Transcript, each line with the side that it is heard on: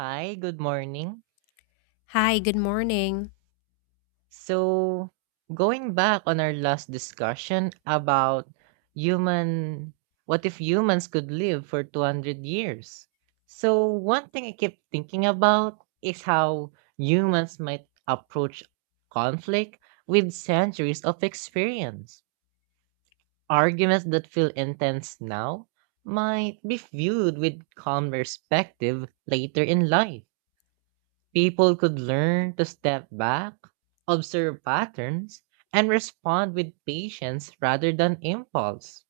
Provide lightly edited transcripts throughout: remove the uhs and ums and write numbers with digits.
right: Hi, good morning.
left: Hi, good morning.
right: So, going back on our last discussion about human, what if humans could live for 200 years? So, one thing I keep thinking about is how humans might approach conflict with centuries of experience. Arguments that feel intense now might be viewed with calm perspective later in life. People could learn to step back, observe patterns, and respond with patience rather than impulse.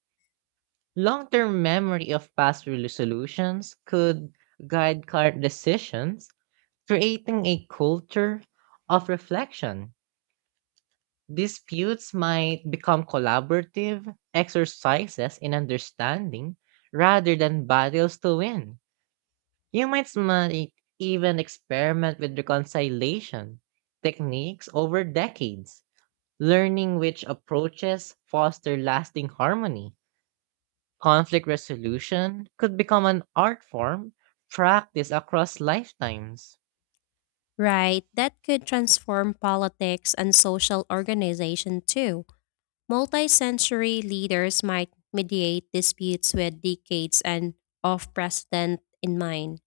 right: Long term memory of past resolutions could guide current decisions, creating a culture of reflection. Disputes might become collaborative exercises in understanding rather than battles to win. You might even experiment with reconciliation techniques over decades, learning which approaches foster lasting harmony. Conflict resolution could become an art form practiced across lifetimes.
left: Right, that could transform politics and social organization too. Multi-century leaders might mediate disputes with decades and of precedent in mind.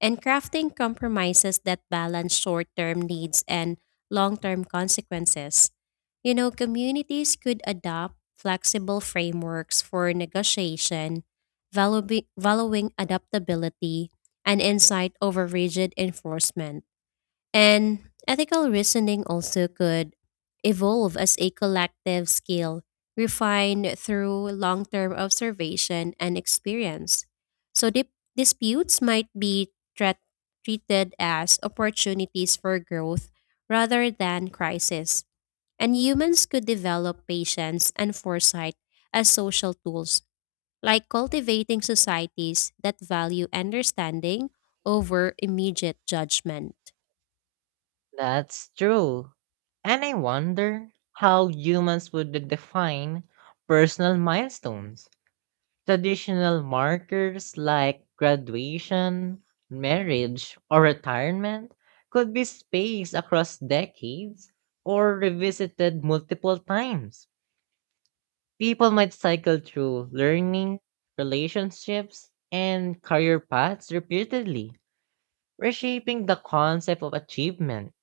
left: And crafting compromises that balance short term needs and long term consequences. Communities could adopt flexible frameworks for negotiation, valuing adaptability and insight over rigid enforcement. And ethical reasoning also could evolve as a collective skill, refined through long term observation and experience. So, disputes might be tra- treated as opportunities for growth rather than crisis. And humans could develop patience and foresight as social tools, like cultivating societies that value understanding over immediate judgment.
right: That's true. And I wonder how humans would define personal milestones. Traditional markers like graduation, marriage, or retirement could be spaced across decades or revisited multiple times. People might cycle through learning, relationships, and career paths repeatedly, reshaping the concept of achievement.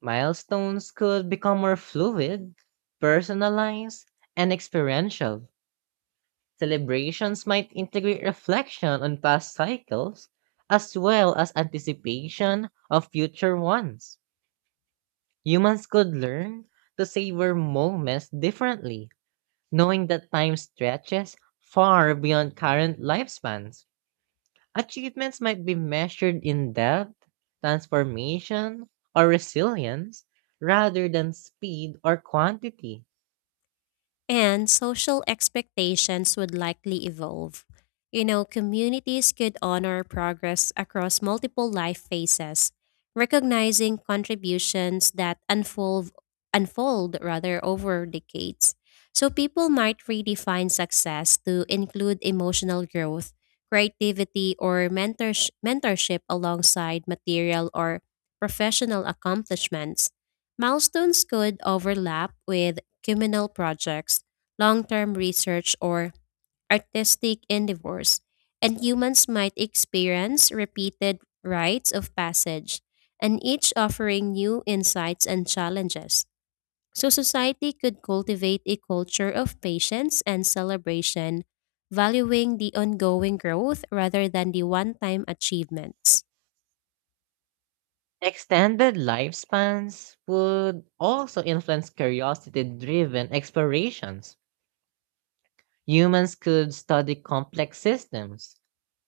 right: Milestones could become more fluid, personalized, and experiential. Celebrations might integrate reflection on past cycles as well as anticipation of future ones. Humans could learn to savor moments differently, knowing that time stretches far beyond current lifespans. Achievements might be measured in depth, transformation, or resilience rather than speed or quantity.
left: And social expectations would likely evolve. Communities could honor progress across multiple life phases, recognizing contributions that unfold rather over decades. So people might redefine success to include emotional growth, creativity, or mentorship alongside material or professional accomplishments. Milestones could overlap with communal projects, long term research, or artistic endeavors, and humans might experience repeated rites of passage, and each offering new insights and challenges. So, society could cultivate a culture of patience and celebration, valuing the ongoing growth rather than the one time achievements.
right: Extended lifespans would also influence curiosity driven explorations. Humans could study complex systems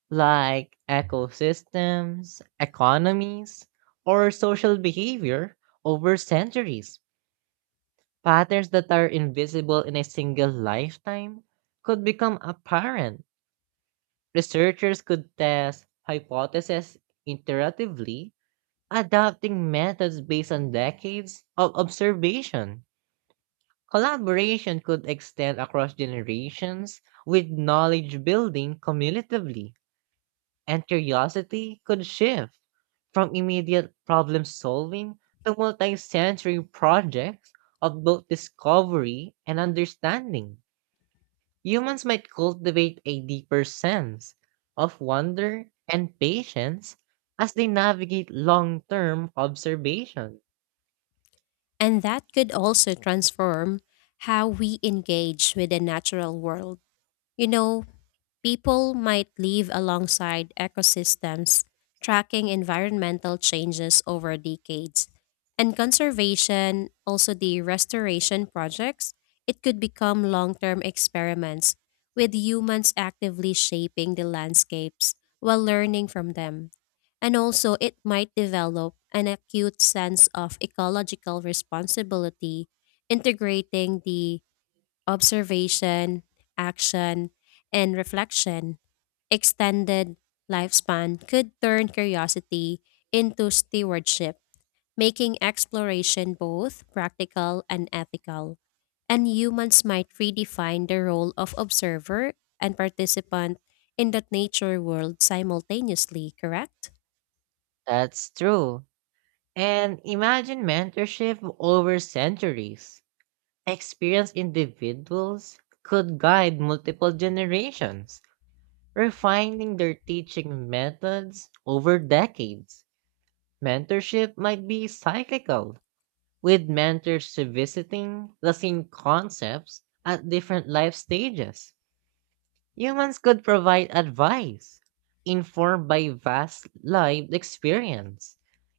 right: like ecosystems, economies, or social behavior over centuries. Patterns that are invisible in a single lifetime could become apparent. Researchers could test hypotheses iteratively, adapting methods based on decades of observation. Collaboration could extend across generations with knowledge building cumulatively, and curiosity could shift from immediate problem solving to multi sensory projects of both discovery and understanding. Humans might cultivate a deeper sense of wonder and patience as they navigate long term observation.
left: And that could also transform how we engage with the natural world. You know, People might live alongside ecosystems, tracking environmental changes over decades. And conservation, also the restoration projects, it could become long term experiments with humans actively shaping the landscapes while learning from them. And also, it might develop an acute sense of ecological responsibility, integrating the observation, action, and reflection, extended lifespan could turn curiosity into stewardship, making exploration both practical and ethical. And humans might redefine the role of observer and participant in the nature world simultaneously, correct?
right: That's true. And imagine mentorship over centuries. Experienced individuals could guide multiple generations, refining their teaching methods over decades. Mentorship might be cyclical, with mentors revisiting the same concepts at different life stages. Humans could provide advice, informed by vast lived experience,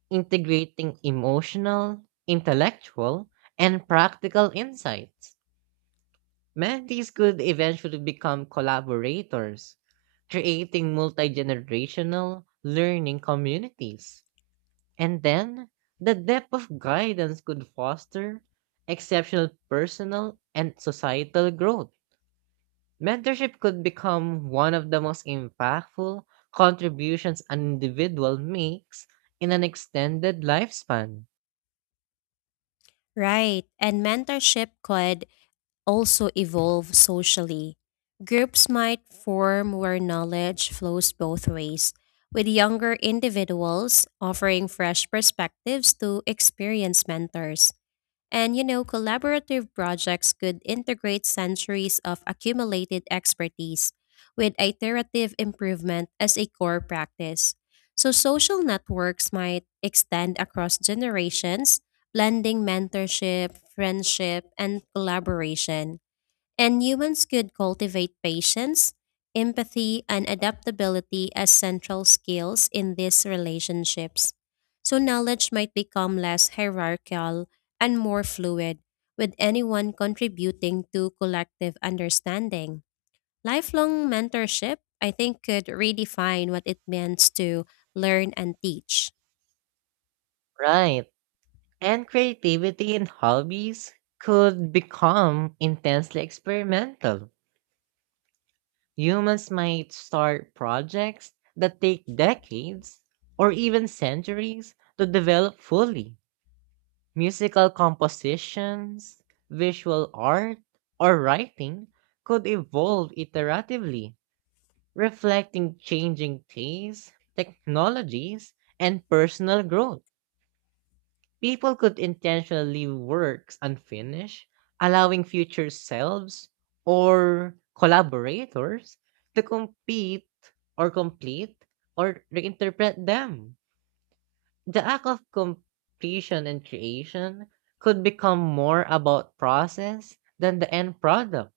right: integrating emotional, intellectual, and practical insights. Mentees could eventually become collaborators, creating multi generational learning communities. And then, the depth of guidance could foster exceptional personal and societal growth. Mentorship could become one of the most impactful contributions an individual makes in an extended lifespan.
left: Right. And mentorship could also evolve socially. Groups might form where knowledge flows both ways, with younger individuals offering fresh perspectives to experienced mentors. And collaborative projects could integrate centuries of accumulated expertise with iterative improvement as a core practice. So, social networks might extend across generations, blending mentorship, friendship, and collaboration. And humans could cultivate patience, empathy, and adaptability as central skills in these relationships. So, knowledge might become less hierarchical and more fluid, with anyone contributing to collective understanding. Lifelong mentorship, I think, could redefine what it means to learn and teach.
right: Right. And creativity in hobbies could become intensely experimental. Humans might start projects that take decades or even centuries to develop fully. Musical compositions, visual art, or writing could evolve iteratively, reflecting changing tastes, technologies, and personal growth. People could intentionally leave works unfinished, allowing future selves or collaborators to compete or complete or reinterpret them. The act of completion and creation could become more about process than the end product.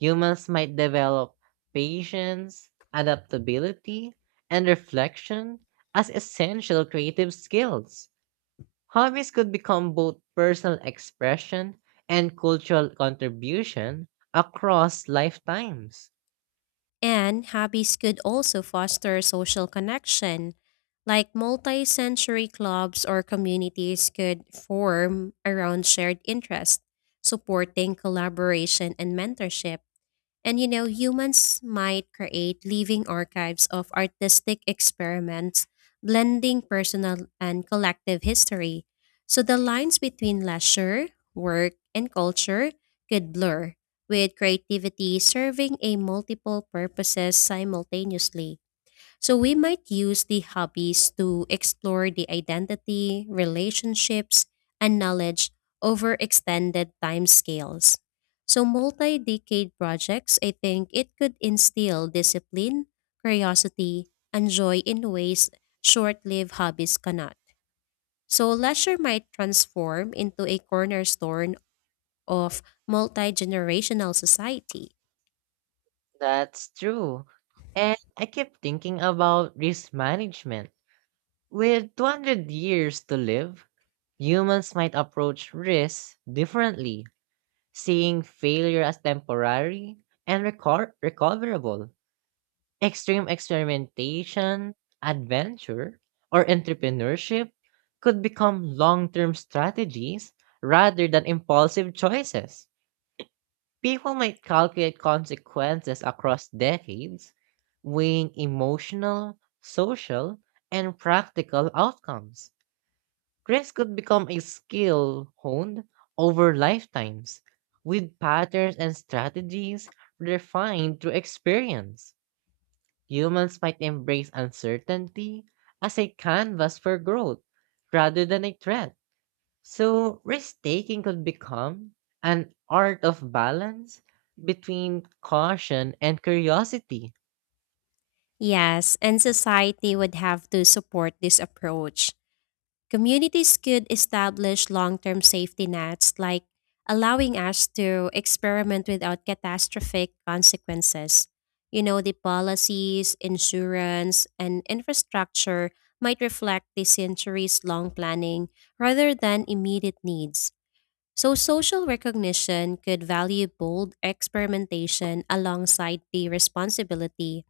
right: Humans might develop patience, adaptability, and reflection as essential creative skills. Hobbies could become both personal expression and cultural contribution across lifetimes.
left: And hobbies could also foster social connection, like multi sensory clubs or communities could form around shared interests, supporting collaboration and mentorship. And humans might create living archives of artistic experiments, blending personal and collective history. So the lines between leisure, work, and culture could blur, with creativity serving a multiple purposes simultaneously. So we might use the hobbies to explore the identity, relationships, and knowledge over extended time scales. So multi-decade projects, I think it could instill discipline, curiosity, and joy in ways short-lived hobbies cannot. So leisure might transform into a cornerstone of multi-generational society.
right: That's true. And I keep thinking about risk management. With 200 years to live, humans might approach risks differently. Seeing failure as temporary and recoverable, extreme experimentation, adventure, or entrepreneurship could become long term strategies rather than impulsive choices. People might calculate consequences across decades, weighing emotional, social, and practical outcomes. Dress could become a skill honed over lifetimes, with patterns and strategies refined through experience. Humans might embrace uncertainty as a canvas for growth rather than a threat. So, risk taking could become an art of balance between caution and curiosity.
left: Yes, and society would have to support this approach. Communities could establish long term safety nets, like allowing us to experiment without catastrophic consequences. The policies, insurance, and infrastructure might reflect the centuries long planning rather than immediate needs. So, social recognition could value bold experimentation alongside the responsibility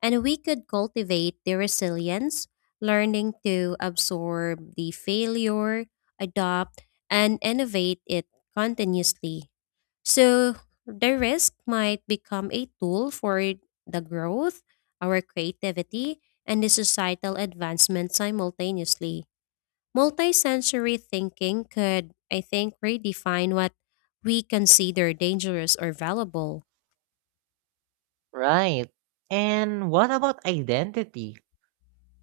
left: and we could cultivate their resilience, learning to absorb the failure, adopt, and innovate it continuously. So the risk might become a tool for the growth, our creativity, and the societal advancement simultaneously. Multisensory thinking could, I think, redefine what we consider dangerous or valuable.
right: Right. And what about identity?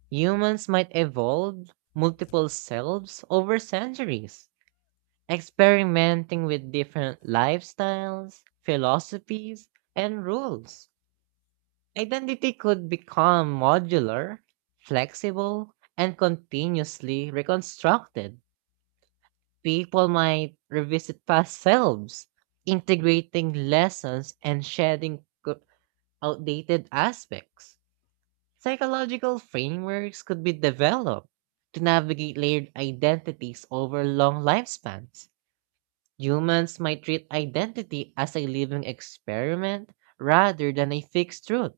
right: Humans might evolve multiple selves over centuries, experimenting with different lifestyles, philosophies, and rules. Identity could become modular, flexible, and continuously reconstructed. People might revisit past selves, integrating lessons and shedding outdated aspects. Psychological frameworks could be developed to navigate layered identities over long lifespans. Humans might treat identity as a living experiment rather than a fixed truth.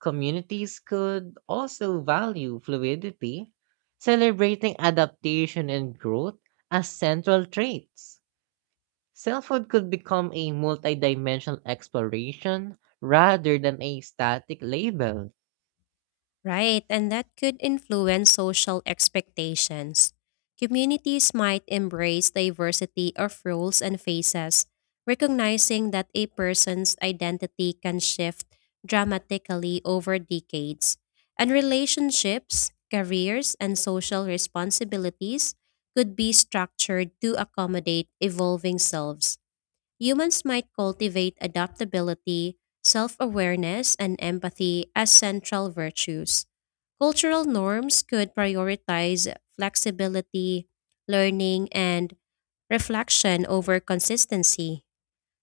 right: Communities could also value fluidity, celebrating adaptation and growth as central traits. Selfhood could become a multidimensional exploration rather than a static label.
left: Right, and that could influence social expectations. Communities might embrace diversity of roles and faces, recognizing that a person's identity can shift dramatically over decades. And relationships, careers, and social responsibilities could be structured to accommodate evolving selves. Humans might cultivate adaptability, self awareness, and empathy as central virtues. Cultural norms could prioritize flexibility, learning, and reflection over consistency.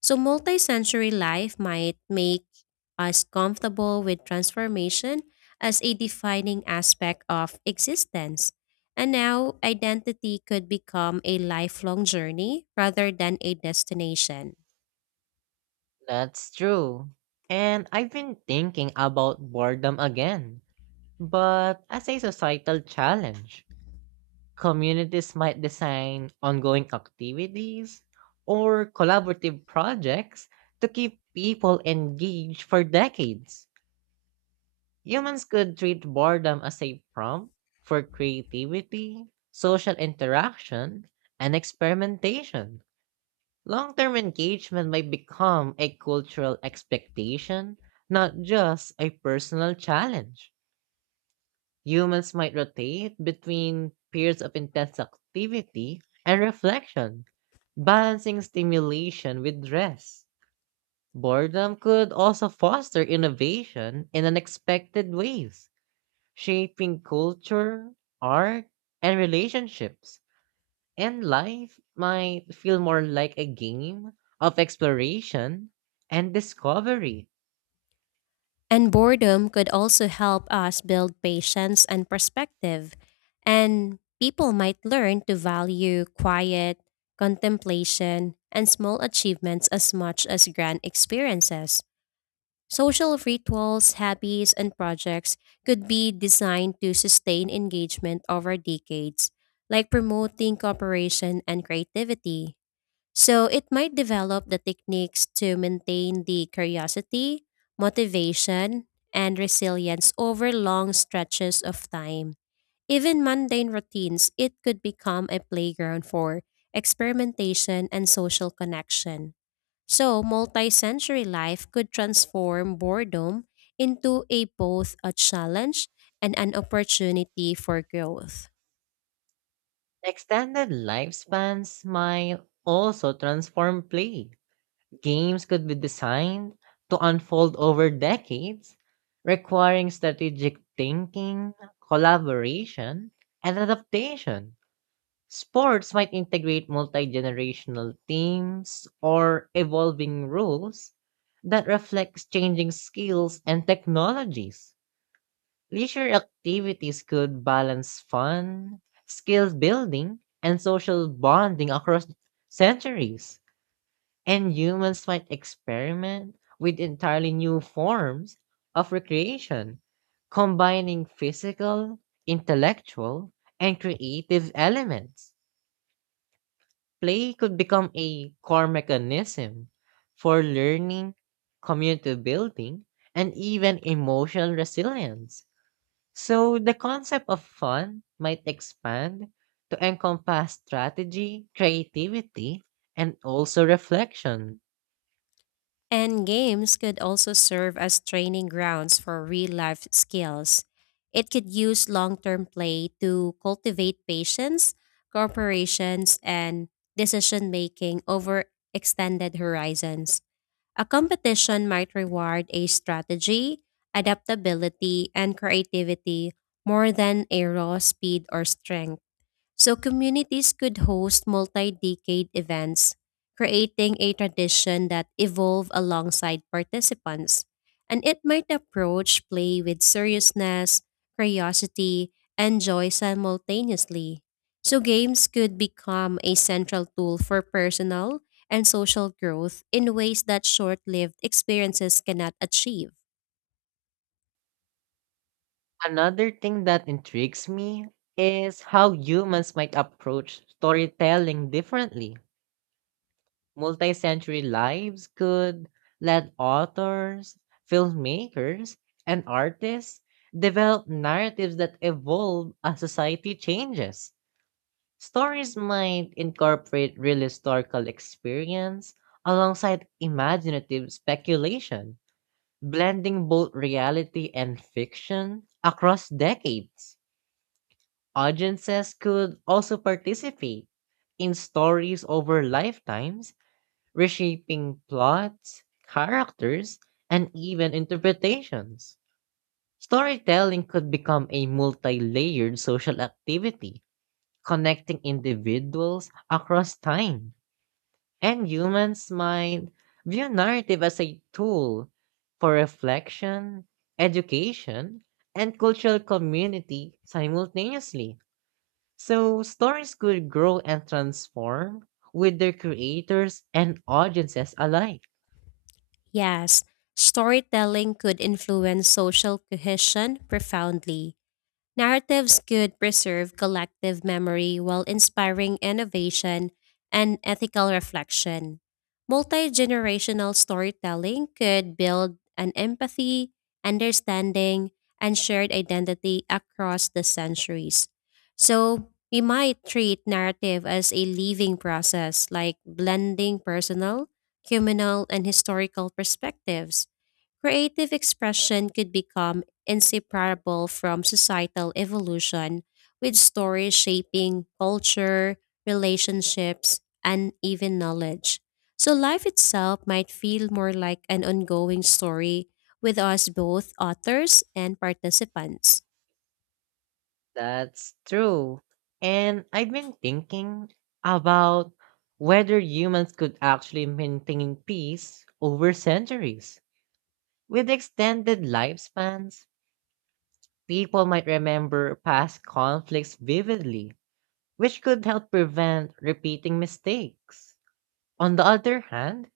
left: So, multisensory life might make us comfortable with transformation as a defining aspect of existence. And now, identity could become a lifelong journey rather than a destination.
right: That's true. And I've been thinking about boredom again, but as a societal challenge, communities might design ongoing activities or collaborative projects to keep people engaged for decades. Humans could treat boredom as a prompt for creativity, social interaction, and experimentation. Long term engagement might become a cultural expectation, not just a personal challenge. Humans might rotate between periods of intense activity and reflection, balancing stimulation with rest. Boredom could also foster innovation in unexpected ways, shaping culture, art, and relationships. And life might feel more like a game of exploration and discovery.
left: And boredom could also help us build patience and perspective. And people might learn to value quiet, contemplation, and small achievements as much as grand experiences. Social rituals, hobbies, and projects could be designed to sustain engagement over decades, like promoting cooperation and creativity. So it might develop the techniques to maintain the curiosity, motivation, and resilience over long stretches of time. Even mundane routines, it could become a playground for experimentation and social connection. So, multi sensory life could transform boredom into a both a challenge and an opportunity for growth.
right: Extended lifespans might also transform play. Games could be designed to unfold over decades, requiring strategic thinking, collaboration, and adaptation. Sports might integrate multi generational teams or evolving rules that reflects changing skills and technologies. Leisure activities could balance fun, skill building, and social bonding across centuries, and humans might experiment with entirely new forms of recreation, combining physical, intellectual, and creative elements. Play could become a core mechanism for learning, community building, and even emotional resilience. So the concept of fun might expand to encompass strategy, creativity, and also reflection.
left: And games could also serve as training grounds for real life skills. It could use long term play to cultivate patience, cooperations, and decision making over extended horizons. A competition might reward a strategy, adaptability, and creativity more than a raw speed or strength. So communities could host multi-decade events, creating a tradition that evolve alongside participants. And it might approach play with seriousness, curiosity, and joy simultaneously. So games could become a central tool for personal and social growth in ways that short-lived experiences cannot achieve.
right: Another thing that intrigues me is how humans might approach storytelling differently. Multi-century lives could let authors, filmmakers, and artists develop narratives that evolve as society changes. Stories might incorporate real historical experience alongside imaginative speculation, blending both reality and fiction across decades. Audiences could also participate in stories over lifetimes, reshaping plots, characters, and even interpretations. Storytelling could become a multi layered social activity, connecting individuals across time. And humans might view narrative as a tool for reflection, education, and cultural community simultaneously. So, stories could grow and transform with their creators and audiences alike.
left: Yes, storytelling could influence social cohesion profoundly. Narratives could preserve collective memory while inspiring innovation and ethical reflection. Multi generational storytelling could build an empathy, understanding, and shared identity across the centuries. So, we might treat narrative as a living process, like blending personal, communal, and historical perspectives. Creative expression could become inseparable from societal evolution, with stories shaping culture, relationships, and even knowledge. So life itself might feel more like an ongoing story with us both authors and participants.
right: That's true. And I've been thinking about whether humans could actually maintain peace over centuries. With extended lifespans, people might remember past conflicts vividly, which could help prevent repeating mistakes. On the other hand,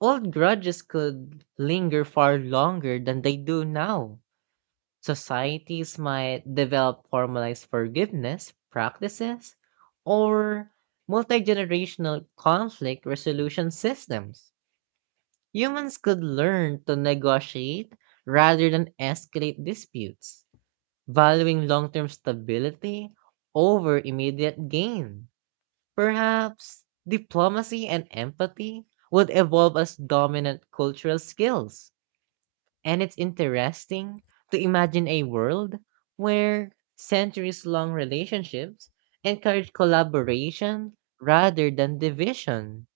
right: old grudges could linger far longer than they do now. Societies might develop formalized forgiveness practices or multi generational conflict resolution systems. Humans could learn to negotiate rather than escalate disputes, valuing long term stability over immediate gain. Perhaps diplomacy and empathy would evolve as dominant cultural skills, and it's interesting to imagine a world where centuries long relationships encourage collaboration rather than division.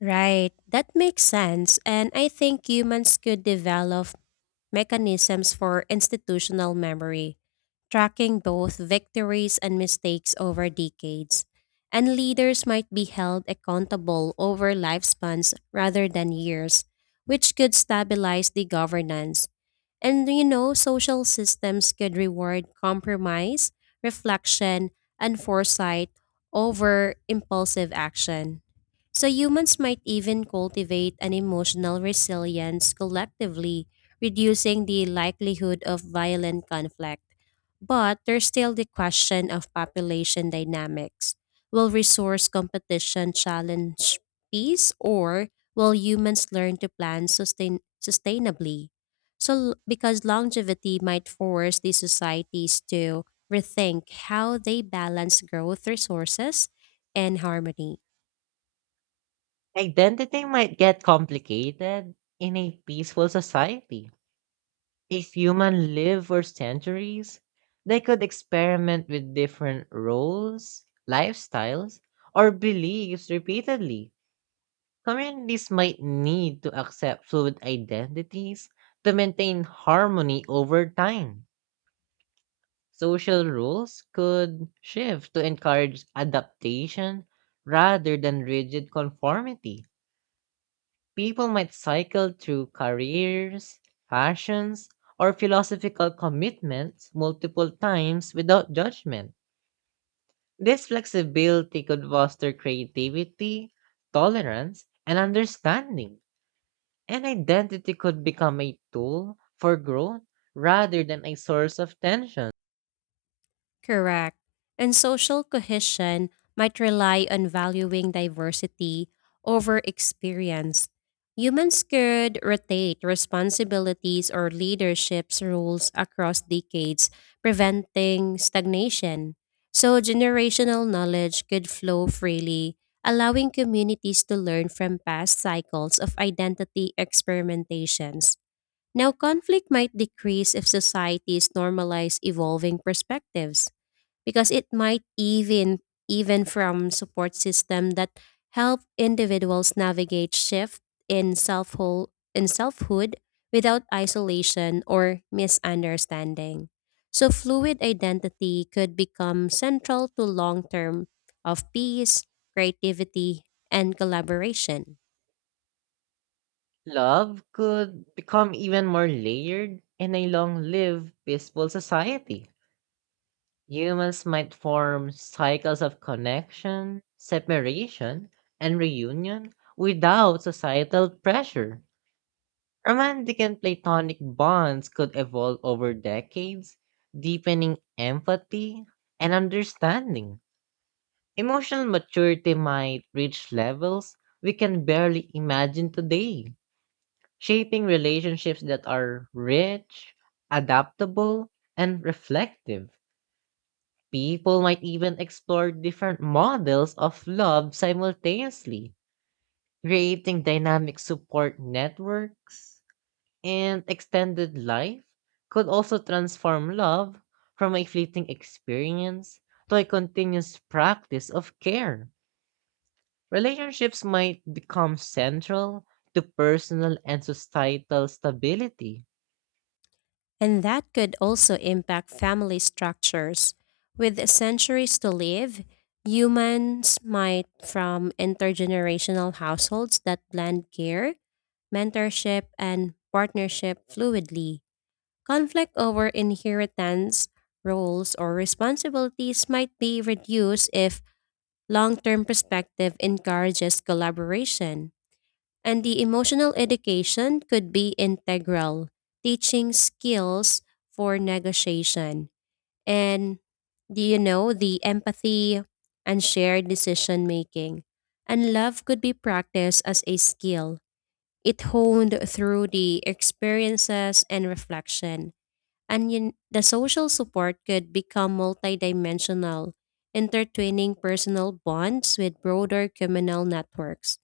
left: Right, that makes sense. And I think humans could develop mechanisms for institutional memory, tracking both victories and mistakes over decades. And leaders might be held accountable over lifespans rather than years, which could stabilize the governance. And social systems could reward compromise, reflection, and foresight over impulsive action. So humans might even cultivate an emotional resilience collectively, reducing the likelihood of violent conflict. But there's still the question of population dynamics. Will resource competition challenge peace, or will humans learn to plan sustainably? So, because longevity might force these societies to rethink how they balance growth, resources, and harmony.
right: Identity might get complicated in a peaceful society. If humans live for centuries, they could experiment with different roles, lifestyles, or beliefs repeatedly. Communities might need to accept fluid identities to maintain harmony over time. Social rules could shift to encourage adaptation rather than rigid conformity. People might cycle through careers, fashions, or philosophical commitments multiple times without judgment. This flexibility could foster creativity, tolerance, and understanding. And identity could become a tool for growth rather than a source of tension.
left: Correct. And social cohesion might rely on valuing diversity over experience. Humans could rotate responsibilities or leadership's roles across decades, preventing stagnation. So, generational knowledge could flow freely, allowing communities to learn from past cycles of identity experimentations. Now, conflict might decrease if societies normalize evolving perspectives because it might even from support system that help individuals navigate shift in selfhood in selfhood without isolation or misunderstanding. So fluid identity could become central to long-term of peace, creativity, and collaboration.
right: Love could become even more layered in a long lived, peaceful society. Humans might form cycles of connection, separation, and reunion without societal pressure. Romantic and platonic bonds could evolve over decades, deepening empathy and understanding. Emotional maturity might reach levels we can barely imagine today, shaping relationships that are rich, adaptable, and reflective. People might even explore different models of love simultaneously, creating dynamic support networks, and extended life could also transform love from a fleeting experience to a continuous practice of care. Relationships might become central to personal and societal stability.
left: And that could also impact family structures. With centuries to live, humans might from intergenerational households that blend care, mentorship, and partnership fluidly. Conflict over inheritance, roles, or responsibilities might be reduced if long term perspective encourages collaboration. And the emotional education could be integral, teaching skills for negotiation and do you know the empathy and shared decision making. And love could be practiced as a skill. It honed through the experiences and reflection. And you, the social support could become multidimensional, intertwining personal bonds with broader communal networks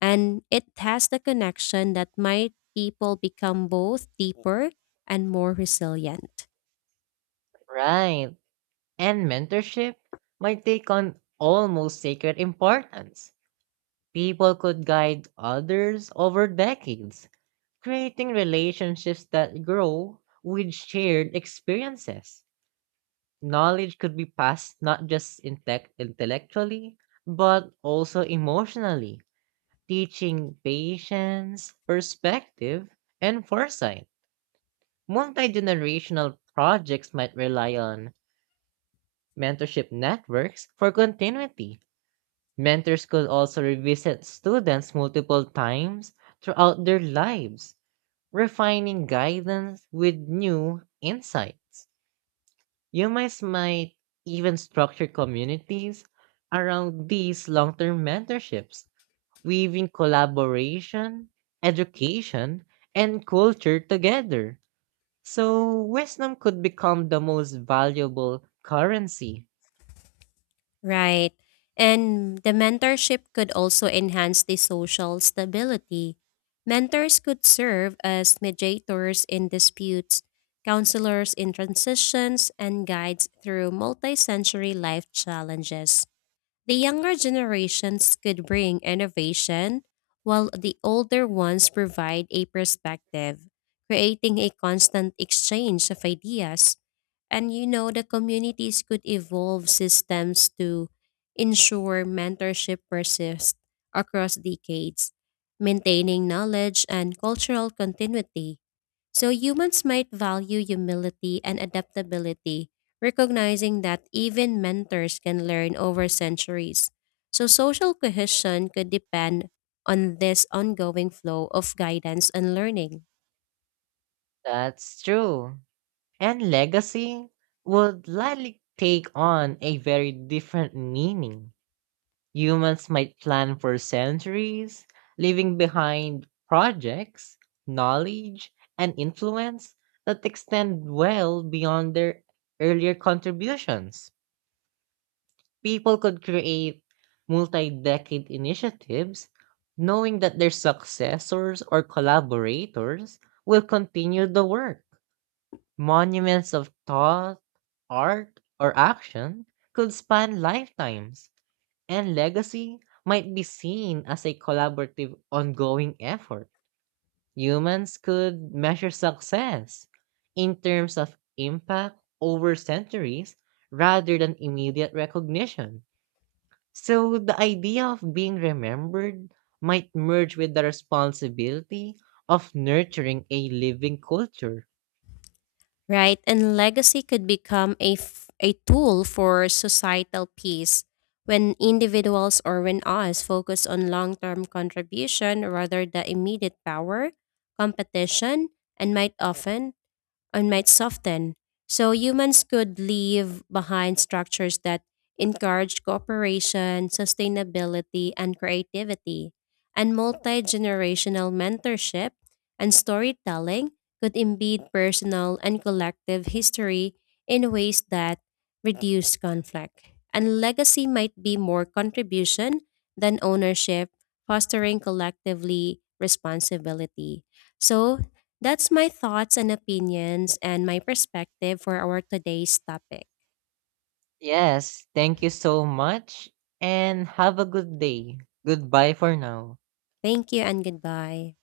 left: and it has the connection that might people become both deeper and more resilient.
right: Right. And mentorship might take on almost sacred importance. People could guide others over decades, creating relationships that grow with shared experiences. Knowledge could be passed not just intellectually, but also emotionally, teaching patience, perspective, and foresight. Multi generational projects might rely on mentorship networks for continuity. Mentors could also revisit students multiple times throughout their lives, refining guidance with new insights. Humans might even structure communities around these long term mentorships, weaving collaboration, education, and culture together. So, wisdom could become the most valuable currency.
left: Right. And the mentorship could also enhance the social stability. Mentors could serve as mediators in disputes, counselors in transitions, and guides through multi-sensory life challenges. The younger generations could bring innovation, while the older ones provide a perspective, creating a constant exchange of ideas. And the communities could evolve systems to ensure mentorship persists across decades, maintaining knowledge and cultural continuity. So humans might value humility and adaptability recognizing that even mentors can learn over centuries. So, social cohesion could depend on this ongoing flow of guidance and learning,
right: That's true. And legacy would likely take on a very different meaning. Humans might plan for centuries, leaving behind projects, knowledge, and influence that extend well beyond their earlier contributions. People could create multi decade initiatives knowing that their successors or collaborators will continue the work. Monuments of thought, art, or action could span lifetimes, and legacy might be seen as a collaborative, ongoing effort. Humans could measure success in terms of impact over centuries rather than immediate recognition. So the idea of being remembered might merge with the responsibility of nurturing a living culture.
left: right? And legacy could become a tool for societal peace when individuals or when us focus on long term contribution rather than immediate power, competition, and might often and might soften. So humans could leave behind structures that encourage cooperation, sustainability, and creativity. And multi generational mentorship and storytelling could embed personal and collective history in ways that reduce conflict. And legacy might be more contribution than ownership, fostering collectively responsibility. So, that's my thoughts and opinions and my perspective for our today's topic.
right: Yes, thank you so much and have a good day. Goodbye for now.
left: Thank you and goodbye.